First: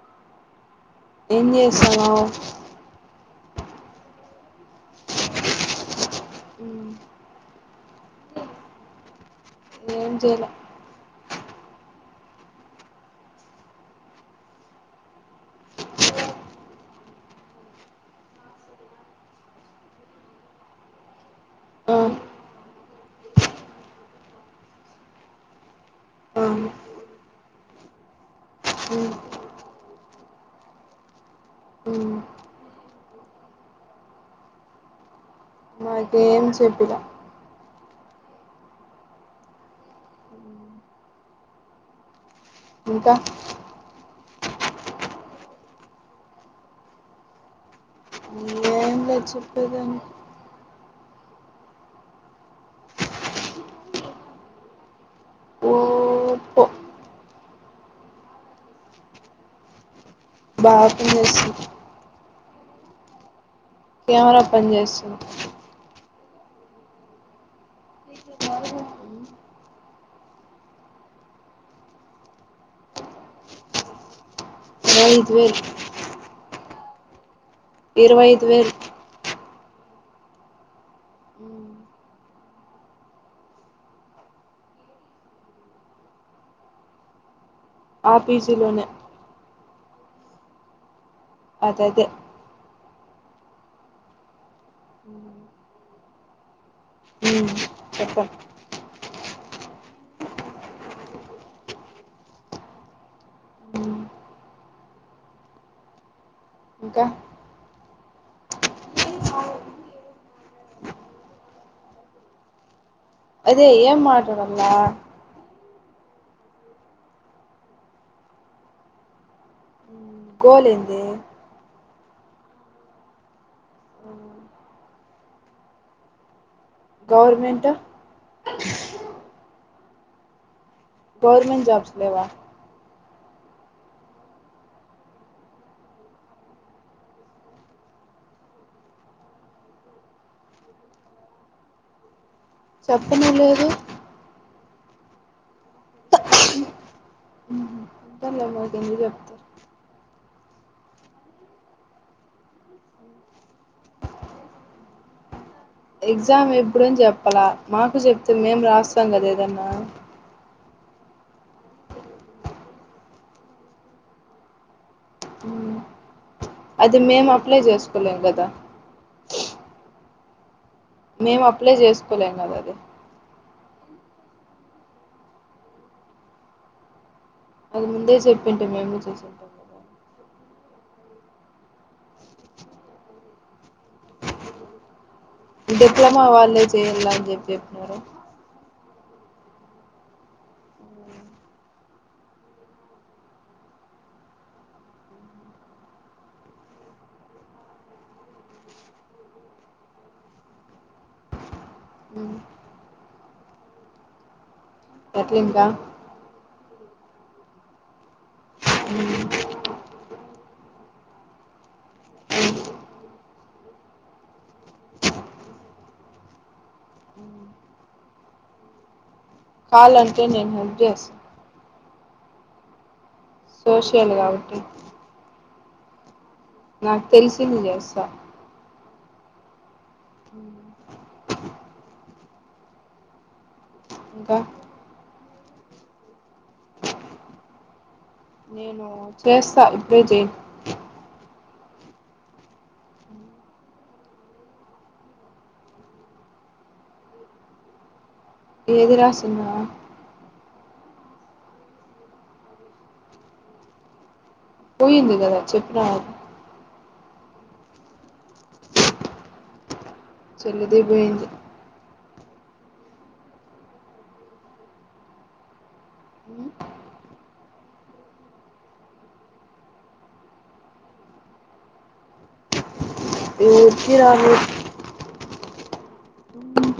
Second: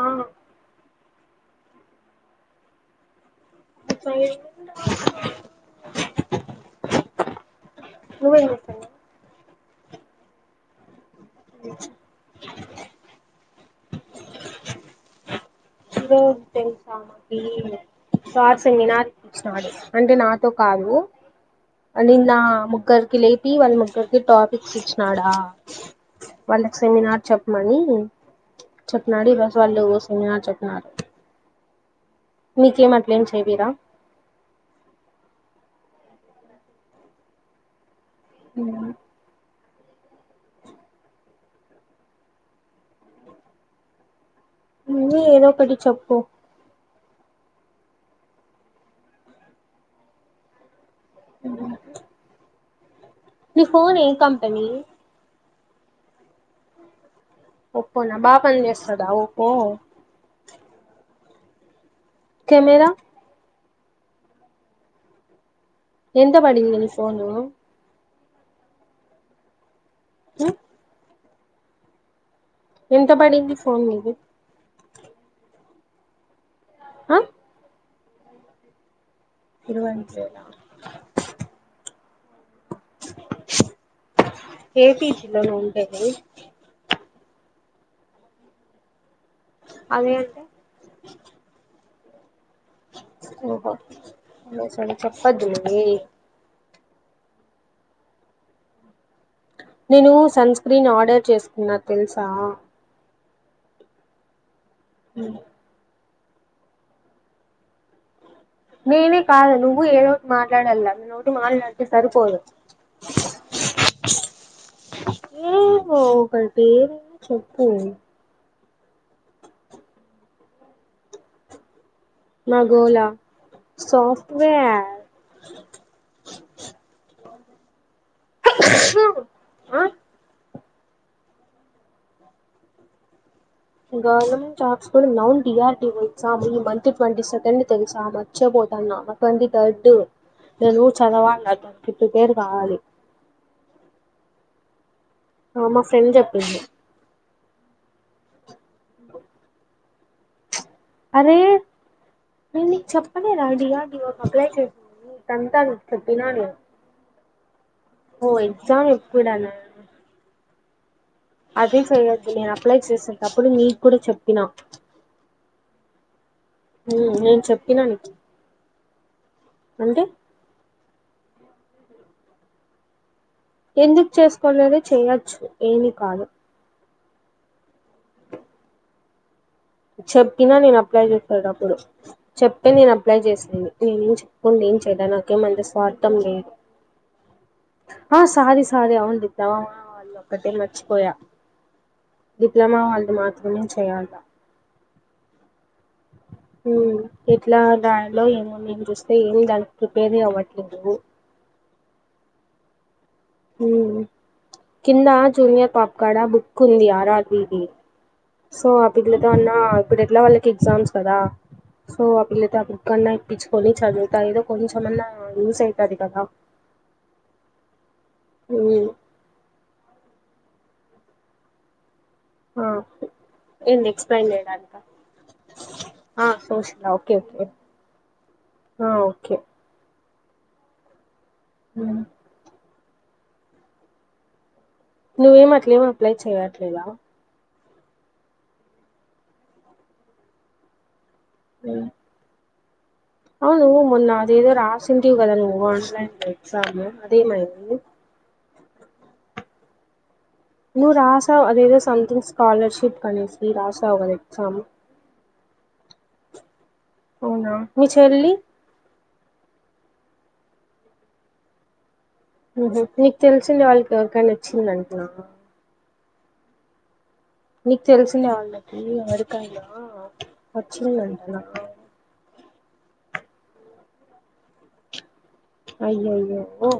ఆ ఎం చేస్తన్నవ్ చదువుకుంటానా అక్క నువ్వేం చేస్తన్నవ్ ఏం చేయలే ఈ రోజు తెలుసా మాకి సార్ సెమినార్ ఇప్పిచ్చినాడు అంటే నాతో కాదు ఆ నిన్న ముగ్గురికి లేపి వాళ్ళ ముగ్గురికి టాపిక్స్ ఇచ్చినాడా ఆ వాళ్ళకి సెమినార్ చెప్పమని ఉమ్ చెప్పినాడు ఈ రోజు వాళ్ళు సెమినార్ చెప్పినారు ఉమ్ మీకేం అట్లేం చెపిర మాకేం చెపిల ఉమ్ ఇంకా నువ్వే ఏదో ఒకటి చెప్పు ఏం లేద్ చెప్పేదానికి ఉమ్ హు నీ ఫోన్ ఏ కంపెనీ ఒప్పో ఒప్పొన బాగా పని చేస్తదా ఒప్పో బా పనిచేస్తది కెమెరా కెమెరా పని చేస్తుంది ఎంత పడింది నీ ఫోన్ ఉమ్ ఎంత పడింది ఫోన్ నీది ఐదు వేలు ఆ ఇరవై ఐదు వేలు ఇరవై ఐదు వేల ఉమ్, ఏ పీ జి లో నువ్ ఉండేది ఆ పి జీలోనే అదే అంటే నాకైతే ఓహో నిజం చెప్పదు లే వే చెప్పు నేను సన్ స్క్రీన్ ఆర్డర్ చేసుకున్నా తెలుసా ఉమ్ ఉమ్ ఇంకా నేనే కాదు నువ్వు ఏదోటి మాట్లాడల నేనోటి మాట్లాడితే సరిపోదు అదే ఏం మాట్లాడాలా ఓ ఒకటి చెప్పు నీ గోల్ ఏంది నా గోలా సాఫ్ట్వేర్ గవర్నమెంటు ఆ గవర్నమెంట్ జాబ్స్ లేవా గవర్నమెంట్ జాబ్స్ కూడా ఉన్నాయ్ D R D O exam ఈ మంత్లీ ట్వంటీ సెకండ్ తెల్సా మార్చే పో తన ట్వంటీ థర్డ్ ట్వర్ నేను చదవాలా దానికి ప్రిపేర్ కావాలి చెప్పనే లేదు ఆ మా ఫ్రెండ్ చెప్పింది ఉమ్ హు అంతేలే మాకు ఎందుకు చెప్తారు అరే నేను నీకు చెప్పలే డిఆర్డిఓ కి అప్లై చేసి ఎగ్జామ్ ఎప్పుడని చెప్పాల మాకు చెప్తే ఓ మేం ఎగ్జామ్ రాస్తాం కదా ఎప్పుడనా ఏదన్నా అదే చెయ్యొద్దు నేను అప్లై చేసేటప్పుడు నీకు కూడా చెప్పినా అది మేము నేను అప్లై చెప్పినా నీకు చేసుకోలేం కదా అంటే మేము అప్లై చేసుకోలేం కదా అది ఎందుకు చేసుకోలేరు చేయొచ్చు ఏమీ కాదు అది ముందే చెప్పింటే మేము చూసింటాం చెప్పినా నేను అప్లై చేసేటప్పుడు చెప్పే నేను అప్లై చేసింది నేనేం చెప్పకుండా నాకేమంత స్వార్థం డిప్లొమా లేదు వాళ్ళే చేయాల అని చెప్పి చెప్పినారు ఆ సారీ అది అవుందిద్దావా వాళ్ళు ఒక్కటే మర్చిపోయా డిప్లొమా వాళ్ళు మాత్రమే చేయాల అ [inaudible] ఎట్లా దలో ఏమో నేను చూస్తే ఏ దానికి ప్రిపేర్ అవ్వట్లేదు నువ్ ఉ కింద ఎట్లా ఇంకా జూనియర్ పాపకార్డ బుక్ కుంది ఆరాద్వి ది సో ఆ పిల్ల కన్నా ఇప్పుడ ఆ పిల్ల వాళ్లకి ఎగ్జామ్స్ కదా సో ఆ పిల్లతే ఆ బుక్ కన్నా ఇప్పించుకొని చదువుతా ఏదో కొంచెమన్నా యూస్ అయితది కదా ఉ ఉ కాాలంటే నేను హెల్ప్ చేస్ ఏంది సోషల్ ఎక్స్ప్లెయిన్ కాబట్టి చేయడానీకా ఆ చూసినా నాకు ఓకే ఓకే తెలిసింది చేస్తా ఆ ఓకే ఉ హ ఇంకా నువ్వేం అట్లేం అప్లై చేయ్యట్లేదా నేను చేస్తా ఇప్పుడే ఆ అవును మొన్న అది ఏదో రాసింటివి కదా ఆన్లైన్లో ఎగ్జామ్ అదే ఏమైంది ఏది రాసిందా నువ్వు రాశావు అదేదో సథింగ్ స్కాలర్షిప్ కనేసి రాశావు కదా ఎగ్జామ్ పోయింది కదా చెప్పిన అవునా మీ చెల్లి చెల్లిదే పోయింది నీకు తెలిసింనా వాళ్ళకి ఎవరికైనా వచ్చిందంటనా నీకు తెలిసింనా వాళ్ళకి ఎవరికైనా వచ్చిందంటనా ఎవరికి రాలేదు అయ్యయ్యో ఓ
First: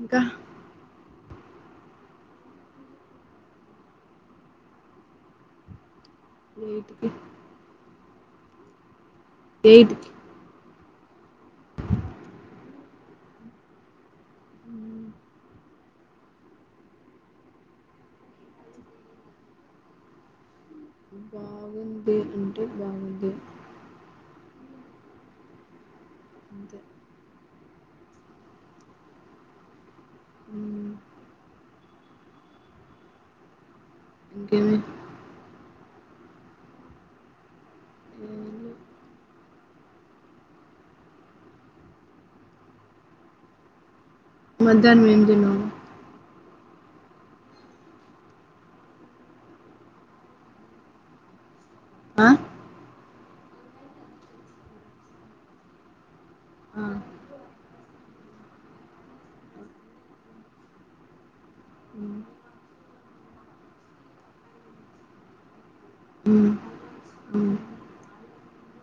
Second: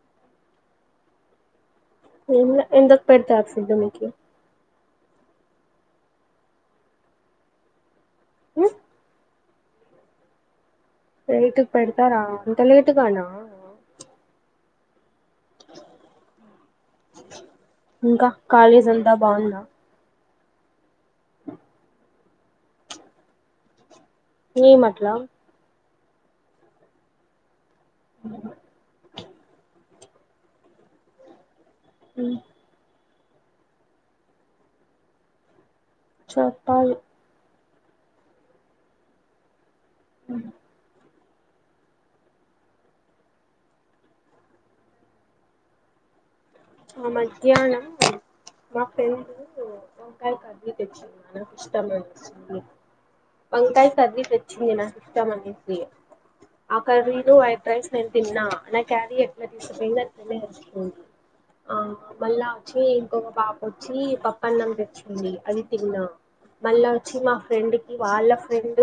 ఇంకా ఏం లే ఇంకా పెట్టాల్సింది దానికి ఎయిట్కి ఉ ఎయిట్కి ఎయిట్ కు పెడతారా అంత లేటుగానా ఇంక కాలేజ్ అంతా బాగుందా బాగుంది అంటే బాగుంది ఏంఅట్లా అంతే [inaudible] ఉమ్ ఇంకేమి చెప్పాలి హా మధ్యానం ఏం తిన్నావు ఆ మధ్యనం మా ఫ్రెండు వంకాయ కర్రీ తెచ్చింది మనకు ఇష్టం ఆ అనేసి వంకాయ్ కర్రీ తేచ్చిది నాకు ఇష్టం అనేసి ఆ కర్రీలు వైట్ రైస్ నేన్ తిన నా క్యారీ ఎట్ల తీసుకుపోయింది అట్లనే వచ్చిన ఆ మ్మ్ మళ్ళా వచ్చి ఇంకొక పాప వచ్చి పప్పనం తెచ్చింది అది తిన్నా మళ్ళా వచ్చి మా మ్మ్ ఫ్రెండ్ కి వాళ్ళ ఫ్రెండ్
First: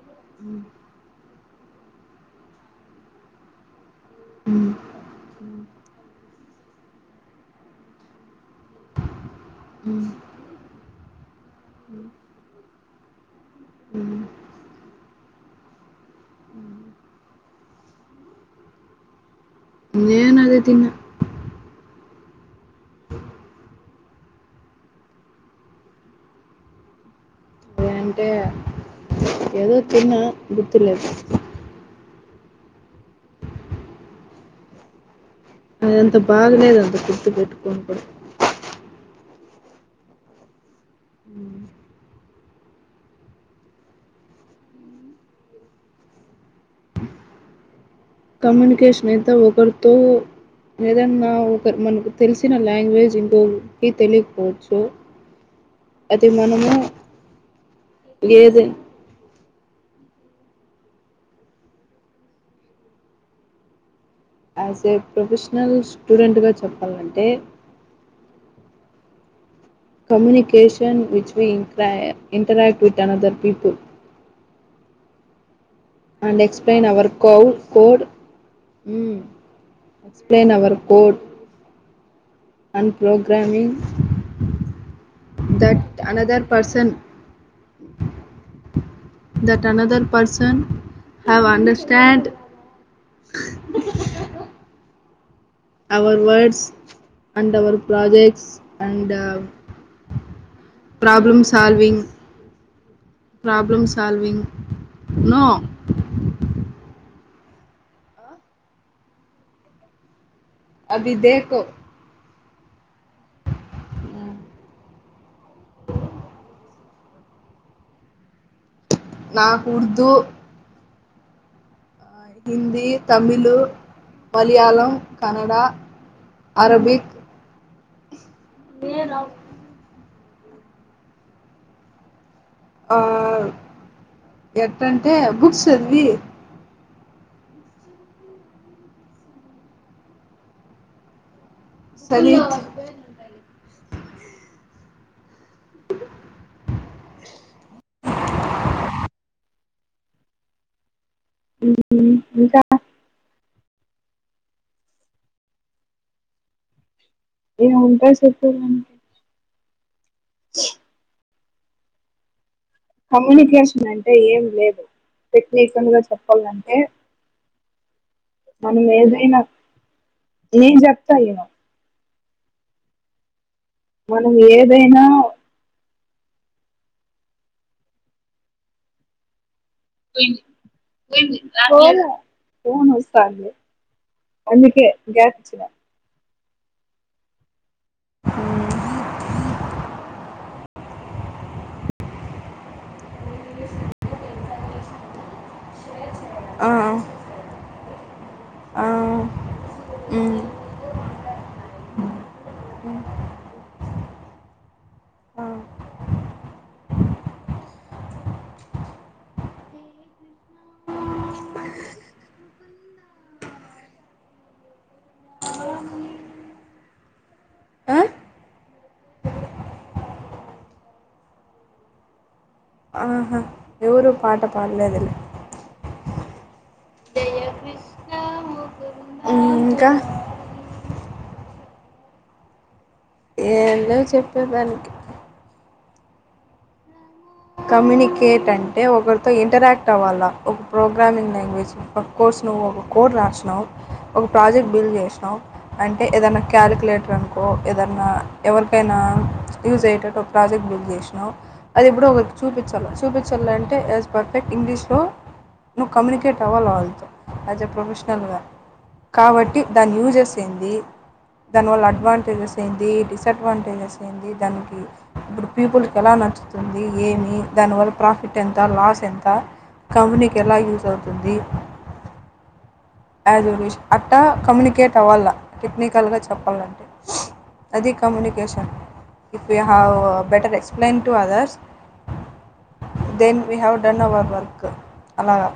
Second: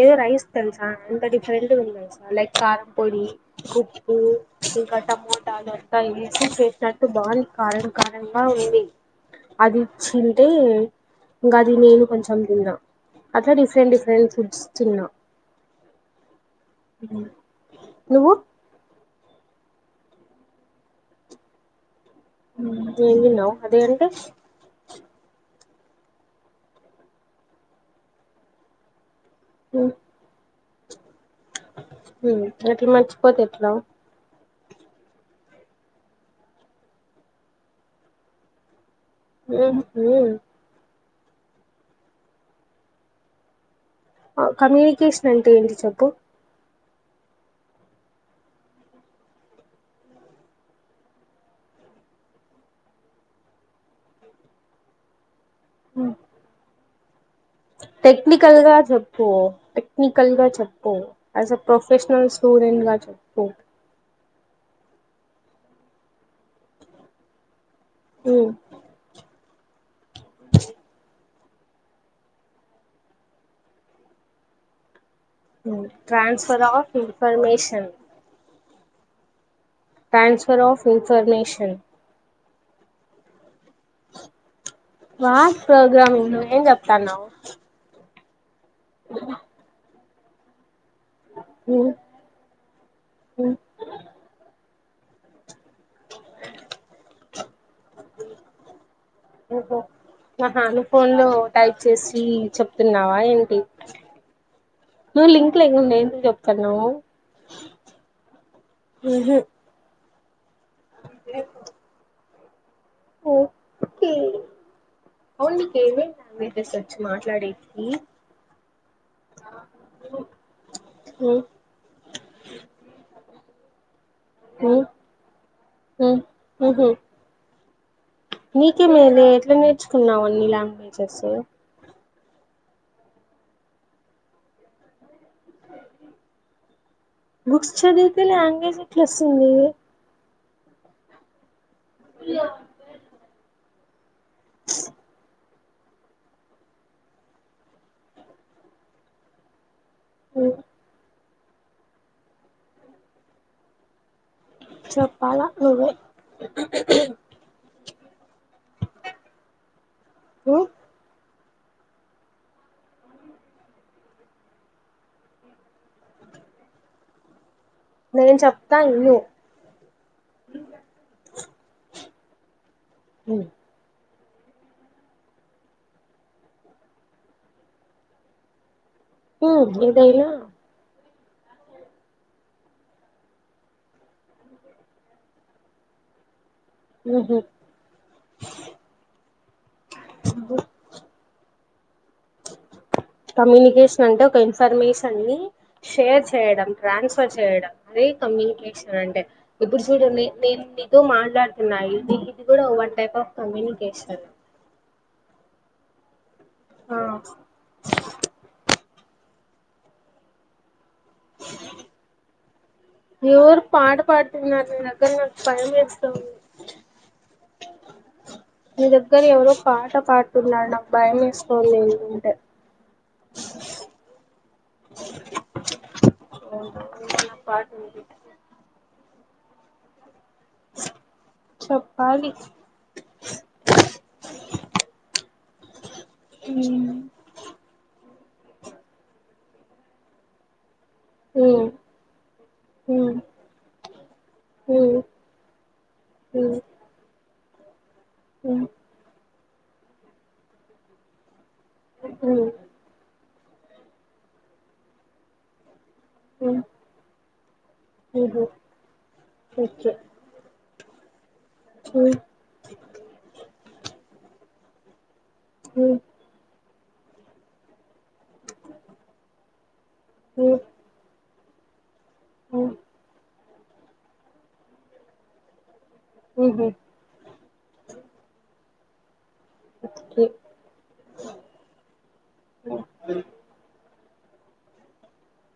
ఏదో రైస్ మ్మ్ తెలుసా అంత డిఫరెంట్ గా లైక్ కారం పొడి ఉప్పు మ్మ్ ఇంకా టమోటా దంతా ఏసీ చే నాకు బాని కారం కారంగా ఉంది అది మ్మ్ ఇచ్చింటే ఇంకా అది నేను కొంచం తిన్నా అట్లా డిఫరెంట్ మ్మ్ డిఫరెంట్ ఫుడ్స్ తిన్నా నువ్వు నేన్ అదే తిన్న ఉమ్ ఎం తున్నావు అదే అంటే అదే అంటే ఏదో తిన్నా గుర్తులెదు ఉమ్ ఎట్లా మర్చిపోతే ఎట్లా అదంత బాగాలేదు అంత గుర్తు పెట్టుకోని కూడ ఉహు ఆ కమ్యూనికేషన్ అంటే ఏంటి చెప్పు కమ్యూనికేషన్ అయితే ఒకరితో ఏదన్నా ఒక మనకు తెలిసిన లాంగ్వేజ్ ఇంకొకి తెలియకపోవచ్చు అది మనము టెక్నికల్ ఏది గా చెప్పు టెక్నికల్గా చెప్పు యాస్ ఎ ప్రొఫెషనల్ స్టూడెంట్గా చెప్పు యాస్ ఏ ప్రొఫెషనల్ స్టూడెంట్గా చెప్పాలంటే uh communication which we interact with another people and transfer explain of our co information code explain transfer our of code information and programming రాద్ దట్ కదా నువ్వు another ఏం person చెప్తాన్నావ్ that another person I am understand our words and our projects ఓహో న family phone లో type చేసి చెప్ ప్తున్నావా ఏంటి నువ్వు లింక్ లేగు ఉండేందుకు చెప్తున్నవ్ ఉహు అభిదేకో ఓకే ఓన్లీ పేమెంట్ పెటెసర్ మాట్లాడే కి నాకు ఉర్దు ఉమ్ హిందీ తమిళు మలయాళం కనడా ఉహు అరబిక్ నీకే మేలే ఎట్లా నేర్చుకున్నావ్ అన్నీ లాంగ్వేజెస్ ఆ ఎట్టంటే బుక్స్ చదివి బుక్స్ చదివితే లాంగ్వేజ్ట్ల వస్తుంది సంగీ ఓ ఇంకా చెప్పాల నువ్వే ఏం ఉంటాయి సెప్పు హ కమ్యూనికేషన్ అంటే ఏం లేదు ప్రతేకంగా చెప్పాలంటే నేను చెప్తా మనం ఇను ఏదైనా నేను చెప్తాలే అవునా మనం ఏదైనా హ్మ్ ఏదైనా పోలె ఫోన్ వస్తాంది అందుకే గ్యాప్ ఇచ్చిన హ్మ్ హు హ్మ్ అ కమ్యూనికేషన్ అంటే ఒక ఇన్ఫర్మేషన్ని షేర్ చేయడం ఆ ట్రాన్స్ఫర్ చేయడం అది ఆ కమ్యూనికేషన్ అంటే ఇప్పుడు చూడండి మ్ నేనితో మాట్లాడుతున్నా ఇది ఇది కూడా వన్ టైప్ ఆఫ్ కమ్యూనికేషన్ ఆ ఆ ఎవరు పాట పడుతున్నారు ని దెగ్గర నాకు భయం వేస్తోంది ఆ ని దగ్గర ఎవరో పాట పాడుతున్నారు నాకు భయం వేస్తోంది ఏందంటే ఆహా ఎవరు పాట పాడలేదులే ఏమో నాకు పాట విన్పించ హ్మ్ ఇంకా చెప్పాలి ఏం లేదు చెప్పేదానికి హ్మ్ కమ్యూనికేట్ అంటే ఒకరితో ఇంటరాక్ట్ అవ్వాలా ప్రోగ్రామింగ్ ఉమ్ లాంగ్వేజ్ అఫ్కోర్స్ నువ్వు ఒక కోడ్ ఉమ్ రాసినావు ఒక ప్రాజెక్ట్ బిల్డ్ ఉమ్ చేసినావు అంటే ఏదైనా క్యాలిక్యలేటర్ అం కో ఏదన్న ఉమ్ ఎవరికైనా యూజ్ అయ్యేటట్టు ఒక ప్రాజెక్ట్ బిల్డ్ చేసినావ్ అది ఎప్పుడు ఒకరికి ఉమ్ చూపించల్ల చూపించల్లంటే యాజ్ పర్ఫెక్ట్ ఇంగ్లీష్లో నువ్వు కమ్యునికేట్ ఉమ్ అవ్వాలా వాల్తో అస్ ఎ ప్రొఫెషనల్గా ఉహు కాబట్టి ఓకే దాన్ని యూఎస్ ఏంది దానివల్ల అడ్వాంటేజెస్ ఏంది డిసడ్వాంటేజెస్ ఏంది దానికి ఇప్పుడు పీపుల్కి ఎలా నచ్చుతుంది ఏమి దానివల్ల ప్రాఫిట్ ఎంత లాస్ ఎంత కంపెనీకి ఎలా యూజ్ అవుతుంది హ్మ్ ఆ జనరేషన్ అట్టా కమ్యూనికేట్ అవ్వాల టెక్నిక్ కల్గా చెప్పాలంటే అది communication if you have better explain to others కె then we have done our work అలాగా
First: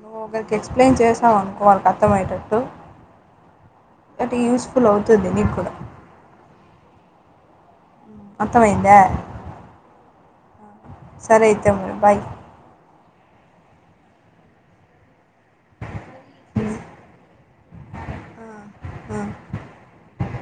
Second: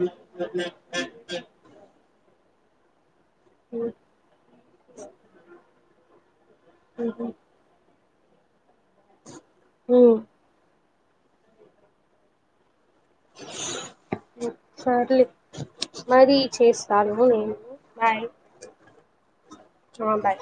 నువ్వు ఒకరికి ఎక్స్‌ప్లెయిన్ చేసావు అనుకో వాళ్ళకి అలా అర్థం అయ్యేటట్టు అంటే యూస్ ఫుల్ అవుతుంది నీకు కూడా అర్థం అయిందా సరే అయితే మరి బాయ్ హ్మ్ సర్లే మరి చేస్తాను నేను బాయ్ హ్మ్ చూవం బాయ్